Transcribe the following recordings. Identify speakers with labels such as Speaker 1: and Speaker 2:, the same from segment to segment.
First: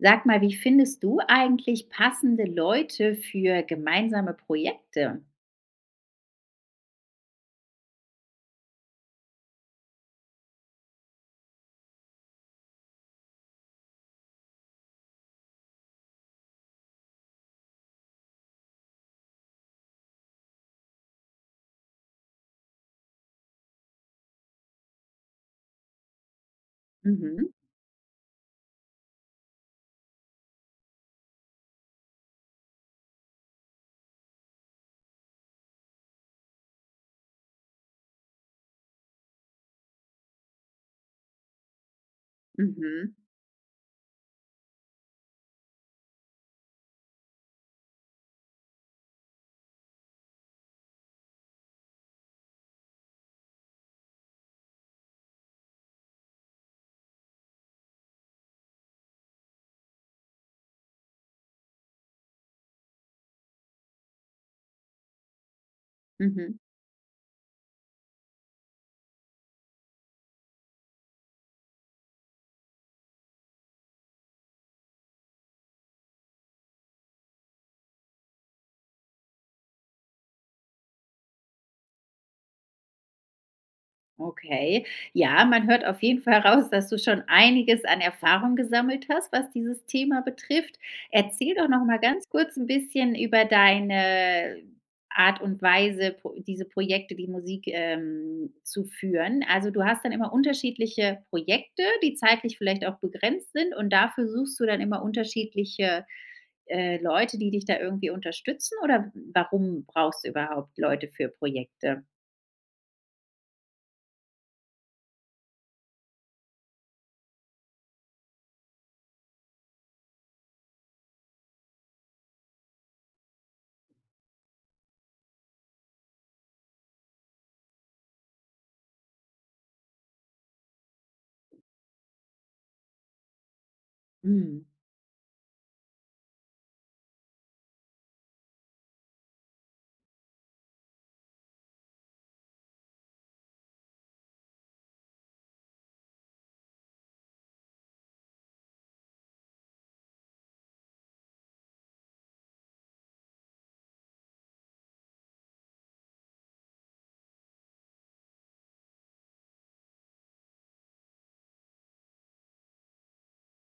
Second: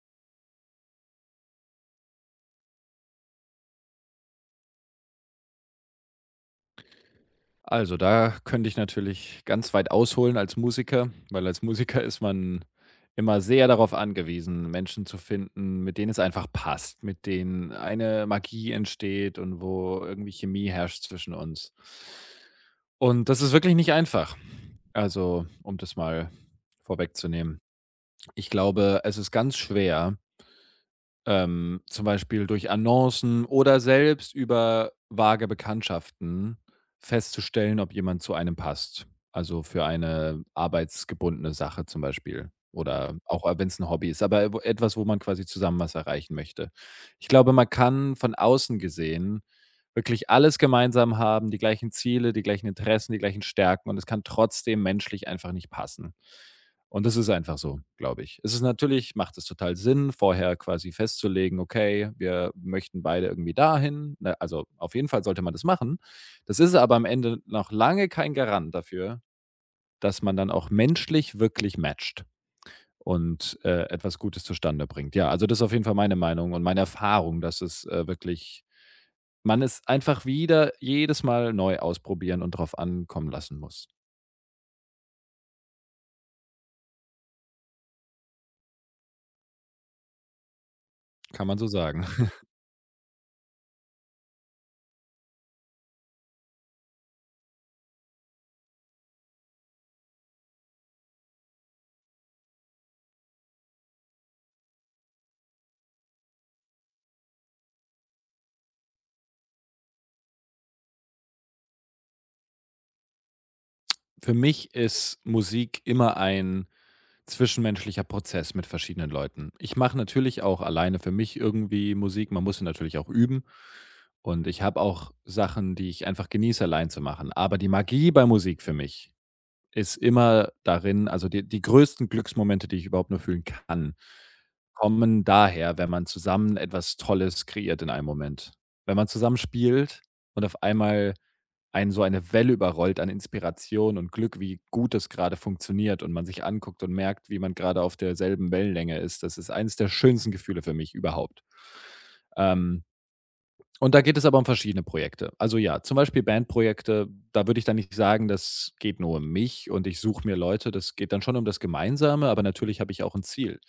Speaker 1: Sag mal, wie findest du eigentlich passende Leute für gemeinsame Projekte?
Speaker 2: Also, da könnte ich natürlich ganz weit ausholen als Musiker, weil als Musiker ist man immer sehr darauf angewiesen, Menschen zu finden, mit denen es einfach passt, mit denen eine Magie entsteht und wo irgendwie Chemie herrscht zwischen uns. Und das ist wirklich nicht einfach. Also, um das mal
Speaker 1: Mhm,
Speaker 2: vorwegzunehmen. Ich glaube, es ist ganz schwer, zum Beispiel durch Annoncen oder selbst über vage Bekanntschaften festzustellen, ob jemand zu einem passt. Also für eine arbeitsgebundene Sache zum Beispiel.
Speaker 1: mhm,
Speaker 2: Oder auch wenn es ein Hobby ist, aber etwas, wo man quasi zusammen was erreichen möchte. Ich glaube, man kann von außen gesehen wirklich alles gemeinsam haben, die gleichen Ziele, die gleichen Interessen, die gleichen Stärken und es kann trotzdem menschlich einfach nicht passen. Und das ist einfach so, glaube ich. Es ist, natürlich macht es total Sinn, vorher quasi festzulegen: „Okay, wir möchten beide irgendwie dahin.“ Ne, also, auf jeden Fall sollte man das machen.
Speaker 1: mhm.
Speaker 2: Das ist aber am Ende noch lange kein Garant dafür, dass man dann auch menschlich wirklich matcht und etwas Gutes zustande bringt. Ja, also, das ist auf jeden Fall meine Meinung und meine Erfahrung, dass es wirklich man es einfach wieder jedes Mal neu ausprobieren und drauf ankommen lassen muss.
Speaker 1: Okay. Ja, man hört auf jeden Fall raus, dass du schon einiges an Erfahrung gesammelt hast, was dieses Thema betrifft.
Speaker 2: Kann
Speaker 1: Erzähl
Speaker 2: man so
Speaker 1: doch noch mal
Speaker 2: sagen.
Speaker 1: ganz kurz ein bisschen über deine Art und Weise, pro diese Projekte, die Musik, zu führen. Also, du hast dann immer unterschiedliche Projekte, die zeitlich vielleicht auch begrenzt sind und dafür suchst du dann immer unterschiedliche, Leute, die dich da irgendwie unterstützen oder warum brauchst du überhaupt Leute für Projekte?
Speaker 2: Für mich ist Musik immer ein zwischenmenschlicher Prozess mit verschiedenen Leuten. Ich mache natürlich auch alleine für mich irgendwie Musik. Man muss sie natürlich auch üben. Und ich habe auch Sachen, die ich einfach genieße, allein zu machen. Aber die Magie bei Musik für mich ist immer darin, also die größten Glücksmomente, die ich überhaupt nur fühlen kann,
Speaker 1: Mhm.
Speaker 2: kommen daher, wenn man zusammen etwas Tolles kreiert in einem Moment. Wenn man zusammen spielt und auf einmal einen so eine Welle überrollt an Inspiration und Glück, wie gut das grade funktioniert und man sich anguckt und merkt, wie man gerade auf derselben Wellenlänge ist. Das ist eines der schönsten Gefühle für mich überhaupt. Ähm, und da geht es aber um verschiedene Projekte. Also ja, zum Beispiel Bandprojekte, da würde ich dann nicht sagen, das geht nur um mich und ich suche mir Leute, das geht dann schon um das Gemeinsame, aber natürlich habe ich auch ein Ziel.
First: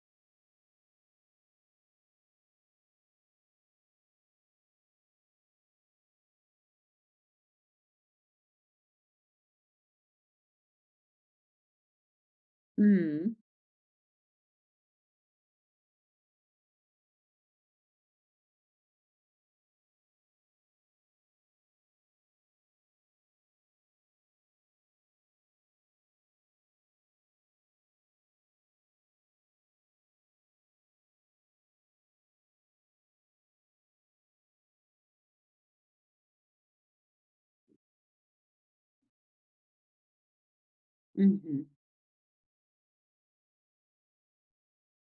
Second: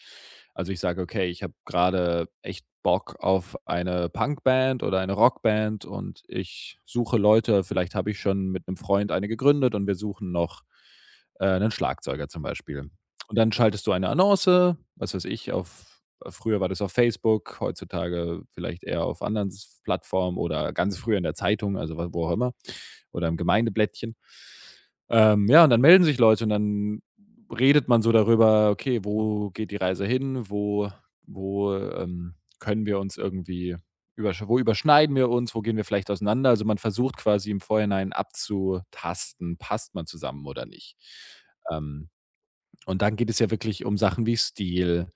Speaker 2: Also ich sage, okay, ich habe gerade echt Bock auf eine Punkband oder eine Rockband und ich suche Leute, vielleicht habe ich schon mit einem Freund eine gegründet und wir suchen noch 'nen Schlagzeuger zum Beispiel.
Speaker 1: Mhm.
Speaker 2: Und dann schaltest du eine Annonce, was weiß ich, auf… Früher war das auf Facebook, heutzutage vielleicht eher auf anderen S Plattformen oder ganz früher in der Zeitung, also wa wo auch immer, oder im Gemeindeblättchen. Ja, und dann melden sich Leute und dann redet man so darüber: „Okay, wo geht die Reise hin? Wo können wir uns irgendwie übersch wo überschneiden wir uns? Wo gehen wir vielleicht auseinander?“ Also, man versucht quasi im Vorhinein abzutasten, passt man zusammen oder nicht.
Speaker 1: Mhm,
Speaker 2: Ähm, und dann geht es ja wirklich um Sachen wie Stil,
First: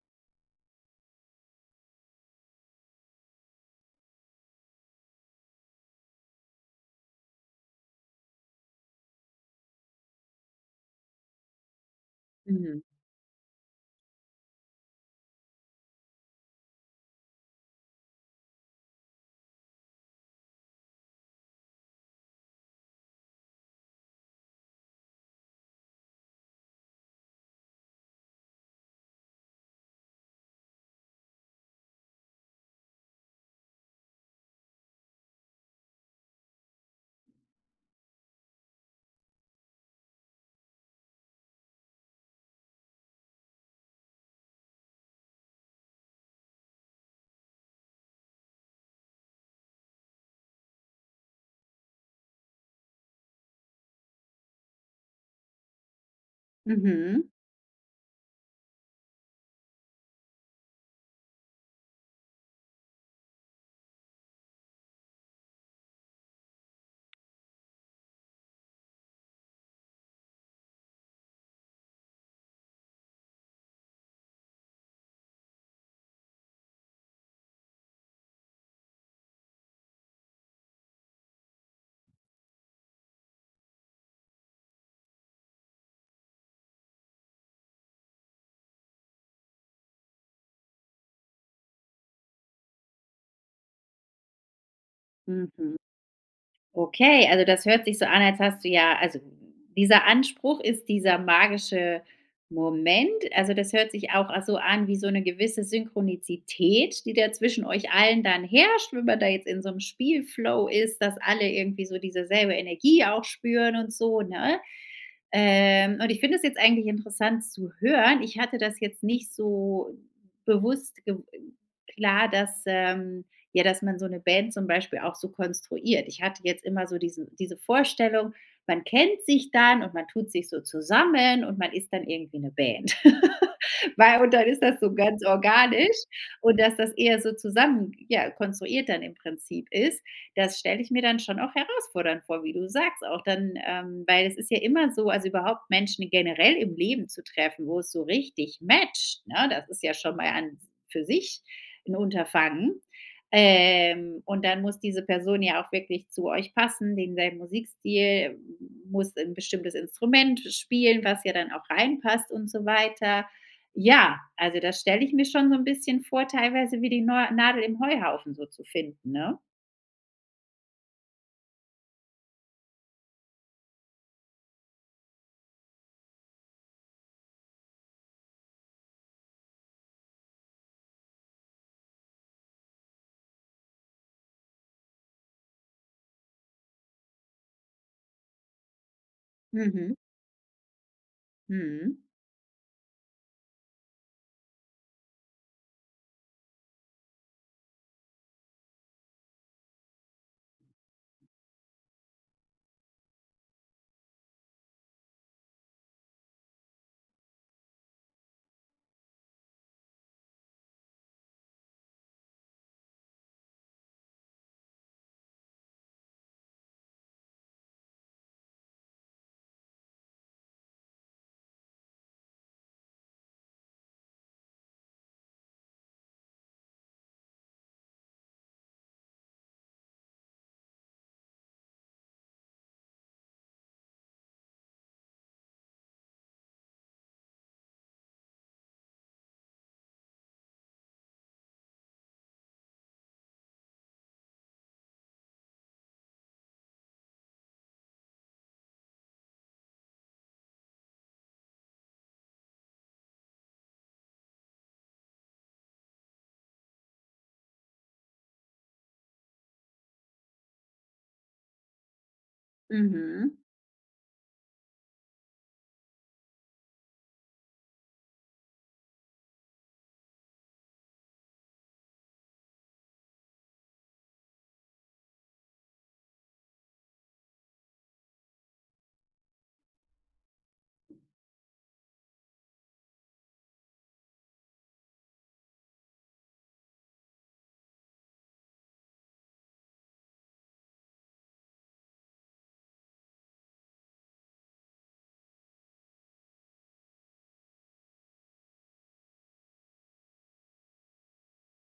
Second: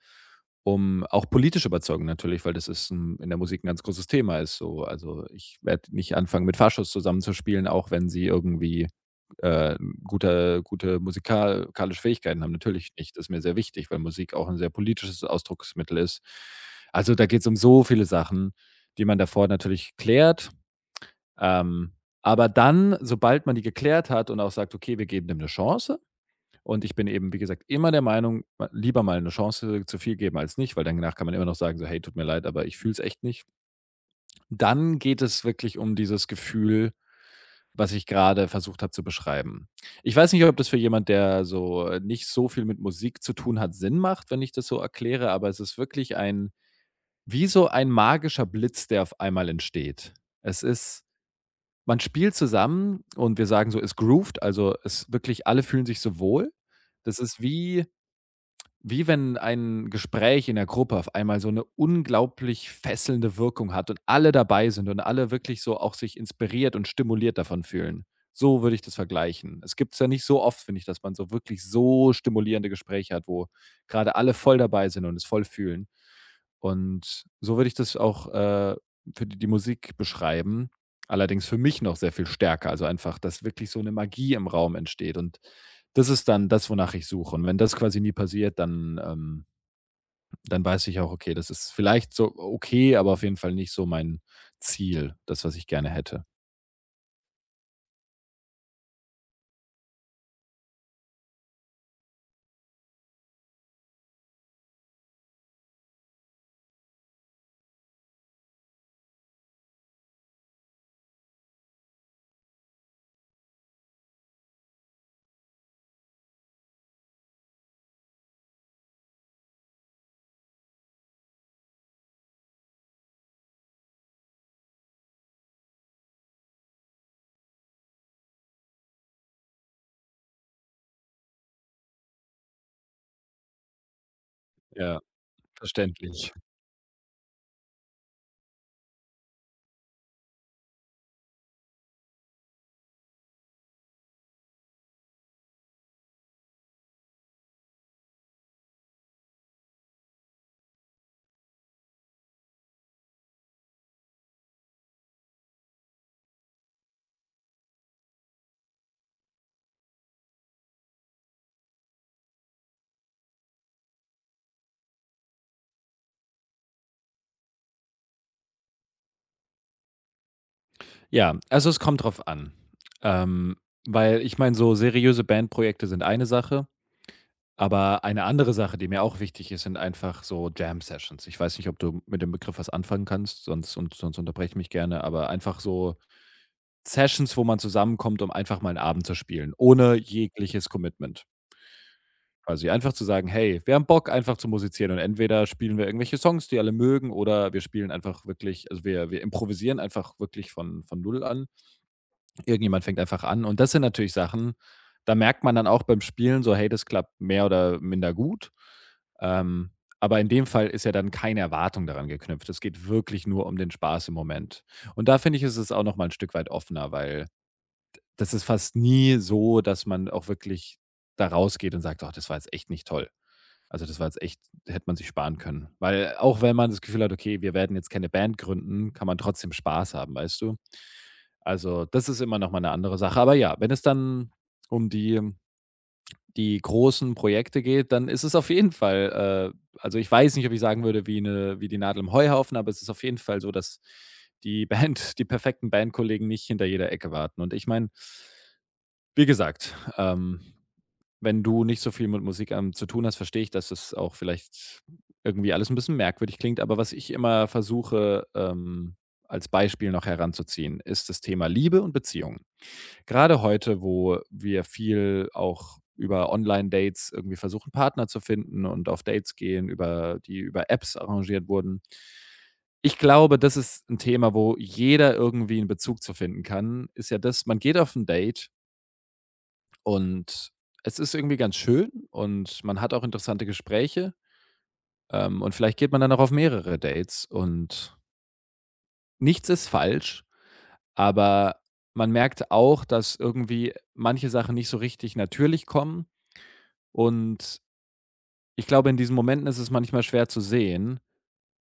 Speaker 2: um auch politische Überzeugung natürlich, weil das ist 'n in der Musik ein ganz großes Thema ist so. Also, ich werde nicht anfangen, mit Faschos zusammenzuspielen, auch wenn sie irgendwie äh, gute musikalische Fähigkeiten haben.
Speaker 1: mhm,
Speaker 2: Natürlich nicht. Das ist mir sehr wichtig, weil Musik auch ein sehr politisches Ausdrucksmittel ist. Also, da geht es um so viele Sachen, die man davor natürlich klärt. Ähm, aber dann, sobald man die geklärt hat und auch sagt: „Okay, wir geben dem eine Chance“, und ich bin eben, wie gesagt, immer der Meinung, ma lieber mal eine Chance zu viel geben als nicht, weil danach kann man immer noch sagen so: „Hey, tut mir leid, aber ich fühle es echt nicht.“ Dann geht es wirklich um dieses Gefühl, was ich gerade versucht habe zu beschreiben. Ich weiß nicht, ob das für jemand, der so nicht so viel mit Musik zu tun hat, Sinn macht, wenn ich das so erkläre, aber es ist wirklich ein wie so ein magischer Blitz, der auf einmal entsteht. Es ist, man spielt zusammen und wir sagen so, es grooved, also, es wirklich alle fühlen sich so wohl. Das
Speaker 1: mhm,
Speaker 2: ist wie… Wie wenn ein Gespräch in der Gruppe auf einmal so eine unglaublich fesselnde Wirkung hat und alle dabei sind und alle wirklich so auch sich inspiriert und stimuliert davon fühlen. So würde ich das vergleichen. Es gibt es ja nicht so oft, finde ich, dass man so wirklich so stimulierende Gespräche hat, wo gerade alle voll dabei sind und es voll fühlen. Und so würde ich das auch für die Musik beschreiben, allerdings für mich noch sehr viel stärker. Also, einfach, dass wirklich so eine Magie im Raum entsteht, und das ist dann das, wonach ich suche. Und wenn das quasi nie passiert, dann dann weiß ich auch, okay, das ist vielleicht so okay, aber auf jeden Fall nicht so mein Ziel, das, was ich
Speaker 1: mhm.
Speaker 2: gerne hätte.
Speaker 1: Okay, also das hört sich so an, als hast du ja also dieser Anspruch ist dieser magische Moment. Also das hört sich auch so an wie so eine gewisse Synchronizität, die da zwischen euch allen dann herrscht, wenn man da jetzt in so einem Spielflow ist, dass alle irgendwie so diese selbe Energie auch spüren und so, ne? Und ich finde es jetzt eigentlich interessant zu hören. Ich hatte das jetzt nicht so bewusst gew klar, dass, ja, dass man so eine Band zum Beispiel auch so konstruiert. Ich hatte jetzt immer so diese Vorstellung, man kennt sich dann und man tut sich so zusammen und man ist dann irgendwie eine Band. Weil und dann ist das so
Speaker 2: Ja,
Speaker 1: ganz organisch
Speaker 2: verständlich.
Speaker 1: und dass das eher so zusammen ja, konstruiert dann im Prinzip ist, das stelle ich mir dann schon auch herausfordernd vor, wie du sagst auch dann, weil es ist ja immer so also überhaupt Menschen generell im Leben zu treffen, wo es so richtig matcht, ne? Das ist ja schon mal an für sich ein Unterfangen. Und dann muss diese Person ja auch wirklich zu euch passen, denselben Musikstil, muss ein bestimmtes Instrument spielen, was ja dann auch reinpasst und so weiter. Ja, also das stelle ich mir schon so ein bisschen vor, teilweise wie die Neu Nadel im Heuhaufen so zu finden, ne?
Speaker 2: Ja, also es kommt drauf an. Ähm, Weil ich meine, so seriöse Bandprojekte sind eine Sache, aber eine andere Sache, die mir auch wichtig ist, sind einfach so Jam-Sessions. Ich weiß nicht, ob du mit dem Begriff was anfangen kannst, sonst und sonst unterbreche ich mich gerne, aber einfach so Sessions, wo man zusammenkommt, um einfach mal 'n Abend zu spielen,
Speaker 1: Mhm.
Speaker 2: ohne jegliches Commitment.
Speaker 1: Mhm.
Speaker 2: Quasi einfach zu sagen: „Hey, wir haben Bock einfach zu musizieren und entweder spielen wir irgendwelche Songs, die alle mögen, oder wir spielen einfach wirklich, also, wir improvisieren einfach wirklich von Null an. Irgendjemand fängt einfach an.“ Und das sind natürlich Sachen, da merkt man dann auch beim Spielen so: „Hey, das klappt mehr oder minder gut.“ Ähm, aber in dem Fall ist ja dann keine Erwartung daran geknüpft. Es geht wirklich nur um den Spaß im Moment. Und da finde ich, ist es auch noch mal 'n Stück weit offener, weil das ist fast nie so, dass man auch wirklich da rausgeht und sagt: „Ach, das war jetzt echt nicht toll. Also, das war jetzt echt, hätte man sich sparen können.“ Weil auch wenn man das Gefühl hat: „Okay, wir werden jetzt keine Band gründen“, kann man trotzdem Spaß haben, weißt du? Also, das ist immer noch mal 'ne andere Sache. Aber ja, wenn es dann um die großen Projekte geht, dann ist es auf jeden Fall also, ich weiß nicht, ob ich sagen würde, wie eine wie die Nadel im Heuhaufen, aber es ist auf jeden Fall so, dass die perfekten Bandkollegen nicht hinter jeder Ecke warten. Und ich meine, wie gesagt, wenn du nicht so viel mit Musik zu tun hast, verstehe ich, dass es auch vielleicht irgendwie alles ein bisschen merkwürdig klingt. Aber was ich immer versuche als Beispiel noch heranzuziehen, ist das Thema Liebe und Beziehungen.
Speaker 1: Mhm.
Speaker 2: Gerade heute, wo wir viel auch über Online-Dates irgendwie versuchen, Partner zu finden und auf Dates gehen, über die über Apps arrangiert wurden. Ich glaube, das ist ein Thema, wo jeder irgendwie 'n Bezug zu finden kann, ist ja das, man geht auf ein Date und es ist irgendwie ganz schön und man hat auch interessante Gespräche und vielleicht geht man dann auch auf mehrere Dates und nichts ist falsch, aber man merkt auch, dass irgendwie manche Sachen nicht so richtig natürlich kommen und ich glaube, in diesen Momenten ist es manchmal schwer zu sehen.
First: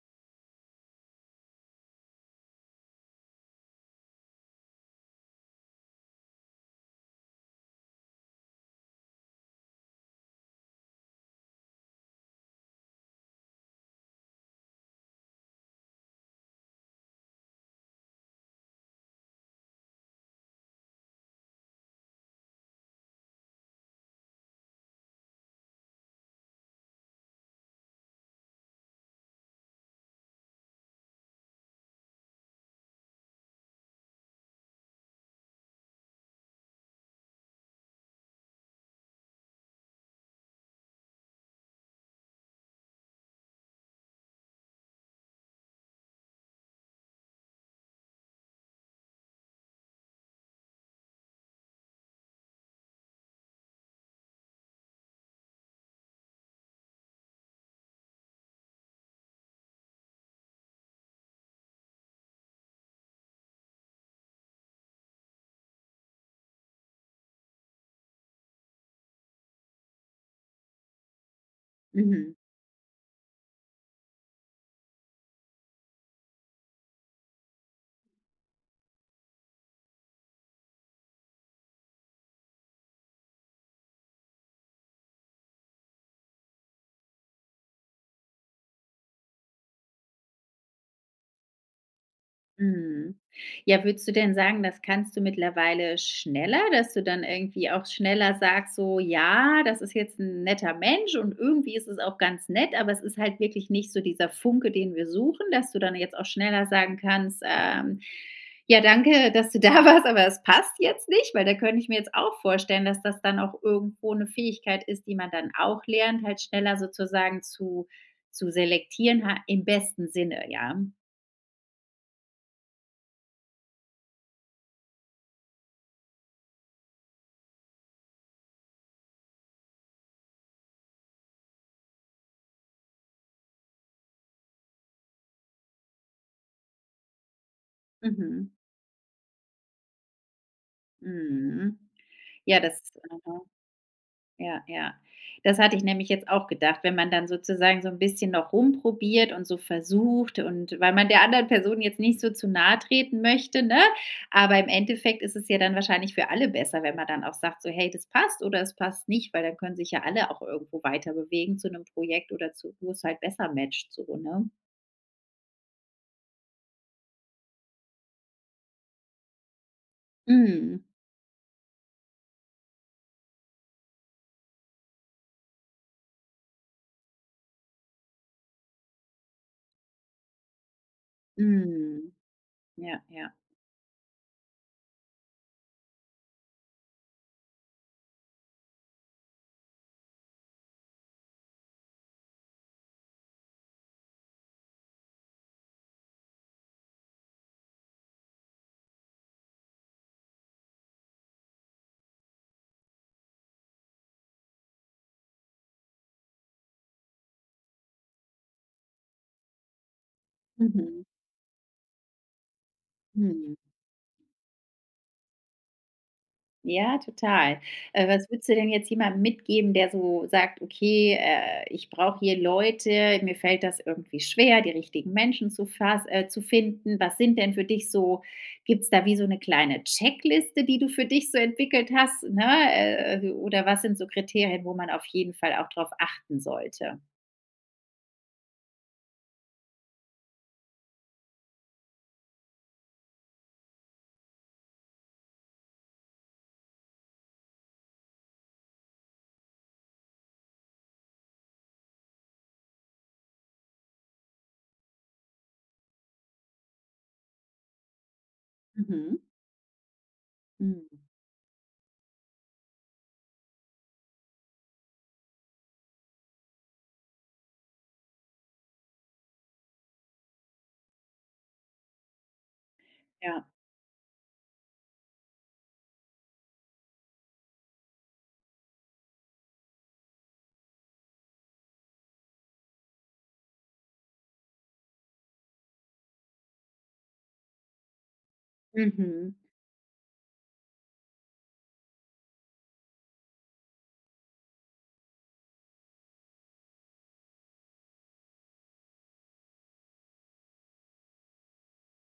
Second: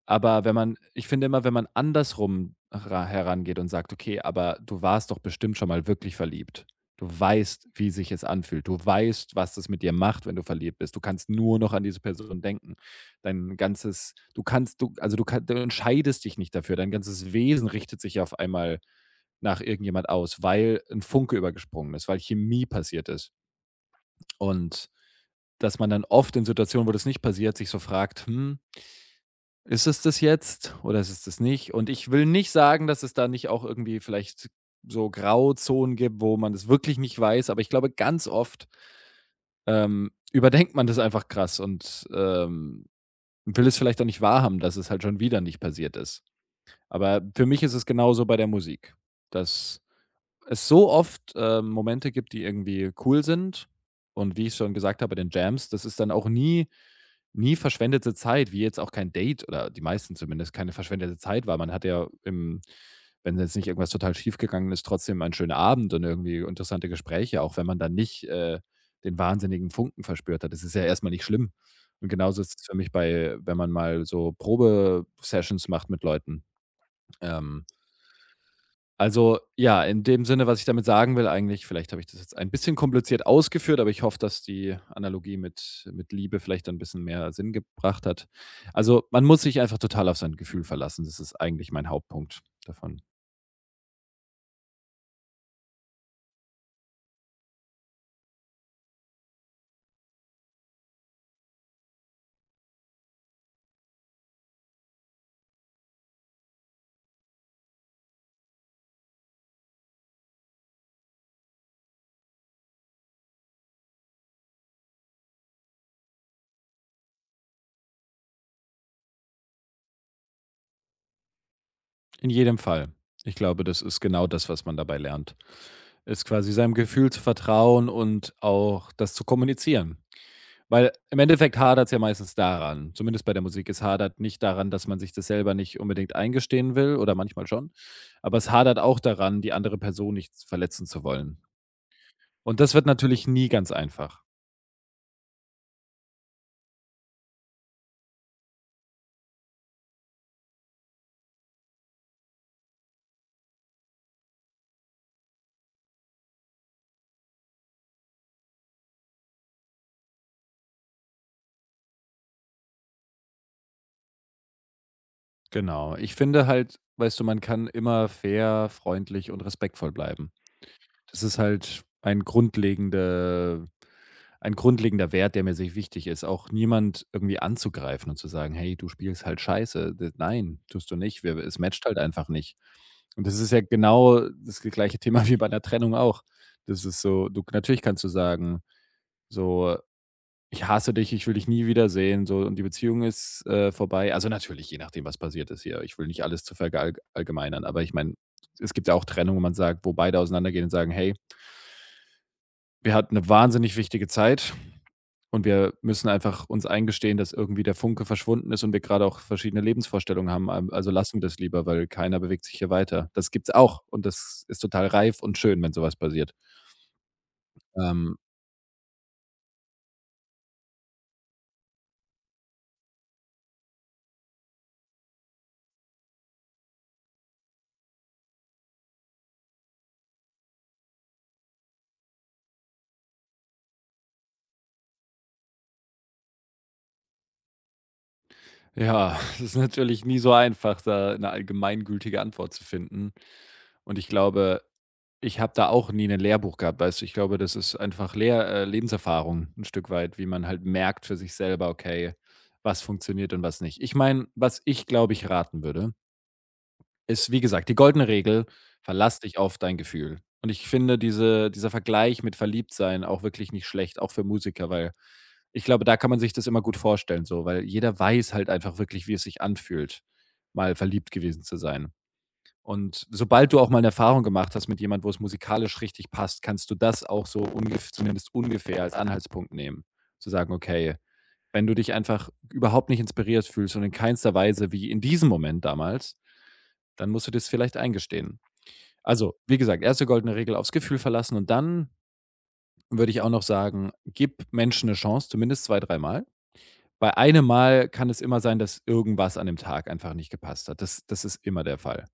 Speaker 2: Aber wenn man, ich finde immer, wenn man andersrum ra herangeht und sagt: „Okay, aber du warst doch bestimmt schon mal wirklich verliebt. Du weißt, wie sich es anfühlt. Du weißt, was das mit dir macht, wenn du verliebt bist. Du kannst nur noch an diese Person denken. Dein ganzes du kannst du also, du entscheidest dich nicht dafür. Dein ganzes Wesen richtet sich auf einmal nach irgendjemand aus, weil ein Funke übergesprungen ist, weil Chemie passiert ist.“ Und dass man dann oft in Situationen, wo das nicht passiert, sich so fragt: „Hm, ist es das jetzt oder ist es das nicht?“ Und ich will nicht sagen, dass es da nicht auch irgendwie vielleicht so Grauzonen gibt, wo man es wirklich nicht weiß, aber ich glaube, ganz oft überdenkt man das einfach krass und will es vielleicht auch nicht wahrhaben, dass es halt schon wieder nicht passiert ist. Aber für mich ist es genauso bei der Musik, dass es so oft Momente gibt, die irgendwie cool sind, und wie ich schon gesagt habe bei den Jams, das ist dann auch nie verschwendete Zeit, wie jetzt auch kein Date oder die meisten zumindest keine verschwendete Zeit war. Man hat ja im… wenn jetzt nicht irgendwas total schief gegangen ist, trotzdem einen schönen Abend und irgendwie interessante Gespräche, auch wenn man dann nicht den wahnsinnigen Funken verspürt hat. Das ist ja erstmal nicht schlimm. Und
Speaker 1: Mhm.
Speaker 2: genauso ist es für mich bei, wenn man mal so Probe-Sessions macht mit Leuten. Ähm, also, ja, in dem Sinne, was ich damit sagen will eigentlich, vielleicht habe ich das jetzt ein bisschen kompliziert ausgeführt, aber ich hoffe, dass die Analogie mit Liebe vielleicht dann bisschen mehr Sinn gebracht hat. Also, man muss sich einfach total auf sein Gefühl verlassen. Das ist eigentlich mein Hauptpunkt davon.
Speaker 1: Mhm. Ja, würdest du denn sagen, das kannst du mittlerweile schneller, dass du dann irgendwie auch schneller sagst, so, ja, das ist jetzt ein netter Mensch und irgendwie ist es auch ganz nett, aber es ist halt wirklich nicht so dieser Funke, den wir suchen, dass du dann jetzt auch schneller sagen kannst, „Ja, danke, dass du da warst, aber es passt jetzt nicht“, weil da könnte ich mir jetzt auch vorstellen, dass das dann auch irgendwo eine Fähigkeit ist, die man dann auch lernt, halt schneller sozusagen zu selektieren, ha im besten Sinne, ja?
Speaker 2: In jedem Fall. Ich glaube, das ist genau das, was man dabei lernt, ist quasi seinem Gefühl zu vertrauen und auch das zu kommunizieren. Weil im Endeffekt hadert es ja meistens daran, zumindest bei der Musik. Es hadert nicht daran, dass man sich das selber nicht unbedingt eingestehen will oder manchmal schon, aber es
Speaker 1: Mhm.
Speaker 2: hadert auch daran, die andere Person nicht verletzen zu wollen.
Speaker 1: Mhm.
Speaker 2: Und
Speaker 1: Ja,
Speaker 2: das
Speaker 1: das
Speaker 2: wird natürlich
Speaker 1: aha,
Speaker 2: nie ganz einfach.
Speaker 1: ja, ja. Das hatte ich nämlich jetzt auch gedacht, wenn man dann sozusagen so ein bisschen noch rumprobiert und so versucht und weil man der anderen Person jetzt nicht so zu nahe treten möchte, ne? Aber im Endeffekt ist es ja dann wahrscheinlich für alle besser, wenn man dann auch sagt so: „Hey, das passt oder es passt nicht“, weil dann können sich ja alle auch irgendwo weiter bewegen zu einem Projekt oder zu wo es halt besser matcht so, ne?
Speaker 2: Genau. Ich finde halt, weißt du, man kann immer fair, freundlich und respektvoll bleiben.
Speaker 1: Mhm.
Speaker 2: Das ist halt ein grundlegender, ein grundlegender Wert, der mir sehr wichtig ist, auch niemand irgendwie anzugreifen und zu sagen: „Hey, du spielst halt scheiße.“ D Nein, tust du nicht. Wir, es matcht halt
Speaker 1: Mhm.
Speaker 2: einfach nicht.
Speaker 1: Ja,
Speaker 2: Und
Speaker 1: ja.
Speaker 2: das ist ja genau das gleiche Thema wie bei 'ner Trennung auch. Das ist so, du, natürlich kannst du sagen, so: „Ich hasse dich, ich will dich nie wiedersehen“, so und die Beziehung ist, vorbei. Also, natürlich, je nachdem, was passiert ist hier. Ich will nicht alles zu verallg allgemeinern, aber ich meine, es gibt ja auch Trennungen, wo man sagt, wo beide auseinandergehen und sagen: „Hey, wir hatten eine wahnsinnig wichtige Zeit und wir müssen einfach uns eingestehen, dass irgendwie der Funke verschwunden ist und wir gerade auch verschiedene Lebensvorstellungen haben. Al Also
Speaker 1: Mhm.
Speaker 2: lassen wir das lieber, weil keiner bewegt sich hier weiter.“ Das gibt's
Speaker 1: Mhm.
Speaker 2: auch und das ist total reif und schön, wenn sowas passiert.
Speaker 1: Ja, total.
Speaker 2: Ähm,
Speaker 1: Was würdest du denn jetzt jemandem mitgeben, der so sagt: „Okay, ich brauche hier Leute, mir fällt das irgendwie schwer, die richtigen Menschen zu finden.“ Was sind denn für dich so gibt's da wie so eine kleine Checkliste, die du für dich so entwickelt hast, ne? Oder was sind so Kriterien, wo man auf jeden Fall auch drauf achten sollte?
Speaker 2: ja, es ist natürlich nie so einfach, da 'ne allgemeingültige Antwort zu finden, und ich glaube, ich habe da auch nie ein Lehrbuch gehabt, weißt du? Ich glaube, das ist einfach Lehr Lebenserfahrung ein Stück weit, wie man halt merkt für sich selber, okay, was funktioniert und was nicht. Ich meine, was ich, glaube ich, raten würde, ist, wie gesagt, die goldene Regel: Verlass
Speaker 1: Mhm.
Speaker 2: dich auf dein Gefühl. Und ich
Speaker 1: Mhm.
Speaker 2: finde dieser Vergleich mit Verliebtsein auch wirklich nicht schlecht, auch für Musiker, weil ich glaube, da kann man sich das immer gut vorstellen so, weil jeder weiß halt einfach wirklich, wie es sich anfühlt, mal verliebt gewesen zu sein. Und
Speaker 1: Ja.
Speaker 2: sobald du auch mal eine Erfahrung gemacht hast mit jemand, wo es musikalisch richtig passt, kannst du das auch so ungef zumindest ungefähr als Anhaltspunkt nehmen. Zu sagen: „Okay, wenn du dich einfach überhaupt nicht inspiriert fühlst und in keinster Weise wie in diesem Moment damals, dann musst du das vielleicht eingestehen.“
Speaker 1: Mhm.
Speaker 2: Also, wie gesagt, erste goldene Regel: Aufs Gefühl verlassen. Und dann würde ich auch noch sagen, gib Menschen eine Chance, zumindest 2, dreimal. Bei einem Mal kann es immer sein, dass irgendwas an dem Tag einfach nicht gepasst hat. Das ist immer der Fall.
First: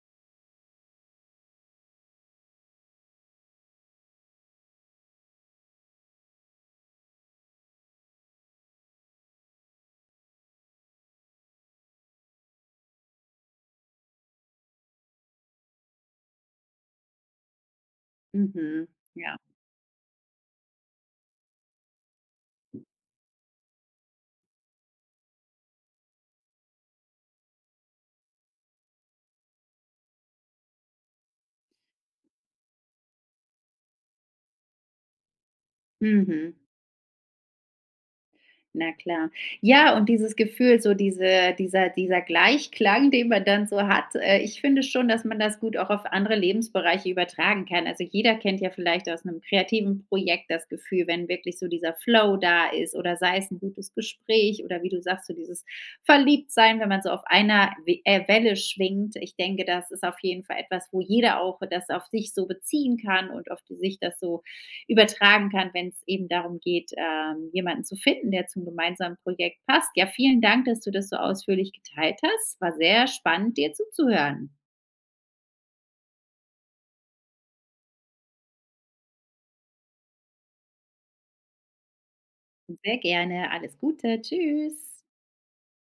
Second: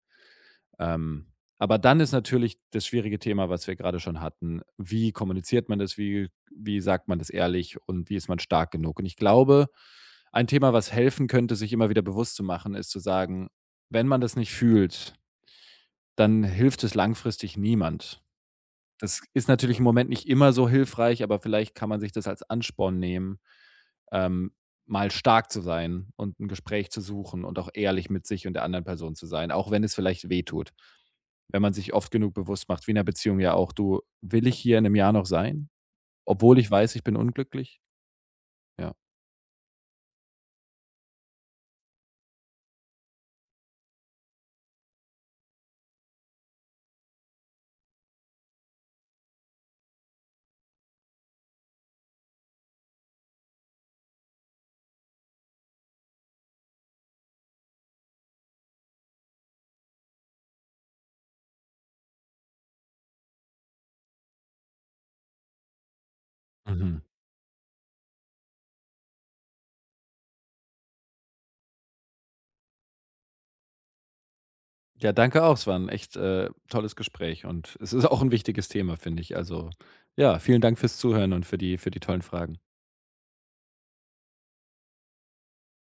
Speaker 2: Ähm, aber dann ist natürlich das schwierige Thema, was wir gerade schon hatten. Wie kommuniziert man das? Wie sagt man das ehrlich? Und wie ist man stark genug? Und ich glaube, ein Thema, was helfen könnte, sich immer wieder bewusst zu machen, ist zu sagen, wenn man das nicht fühlt, dann hilft es langfristig niemand.
Speaker 1: Mhm.
Speaker 2: Das
Speaker 1: Ja.
Speaker 2: ist natürlich im Moment nicht immer so hilfreich, aber vielleicht kann man sich das als Ansporn nehmen, ähm, mal stark zu sein und ein Gespräch zu suchen und auch ehrlich mit sich und der anderen Person zu sein, auch wenn es vielleicht wehtut. Wenn man sich oft genug bewusst macht, wie in einer Beziehung ja auch: „Du, will ich hier in einem Jahr noch sein,
Speaker 1: Mhm.
Speaker 2: obwohl ich weiß, ich bin unglücklich?“
Speaker 1: Na
Speaker 2: Ja.
Speaker 1: klar. Ja, und dieses Gefühl, so dieser Gleichklang, den man dann so hat, ich finde schon, dass man das gut auch auf andere Lebensbereiche übertragen kann. Also, jeder kennt ja vielleicht aus einem kreativen Projekt das Gefühl, wenn wirklich so dieser Flow da ist oder sei es ein gutes Gespräch oder wie du sagst, so dieses Verliebtsein, wenn man so auf einer We Welle schwingt. Ich denke, das ist auf jeden Fall etwas, wo jeder auch das auf sich so beziehen kann und auf die sich das so übertragen kann, wenn es eben darum geht,
Speaker 2: Mhm.
Speaker 1: jemanden zu finden, der zum gemeinsamen Projekt passt. Ja, vielen Dank, dass du das so ausführlich geteilt hast. War sehr spannend, dir zuzuhören.
Speaker 2: Ja, danke auch. Es war ein echt, tolles Gespräch und es ist auch ein wichtiges Thema, finde ich. Also, ja, vielen Dank fürs Zuhören und für die tollen Fragen.
Speaker 1: Sehr gerne. Alles Gute. Tschüss.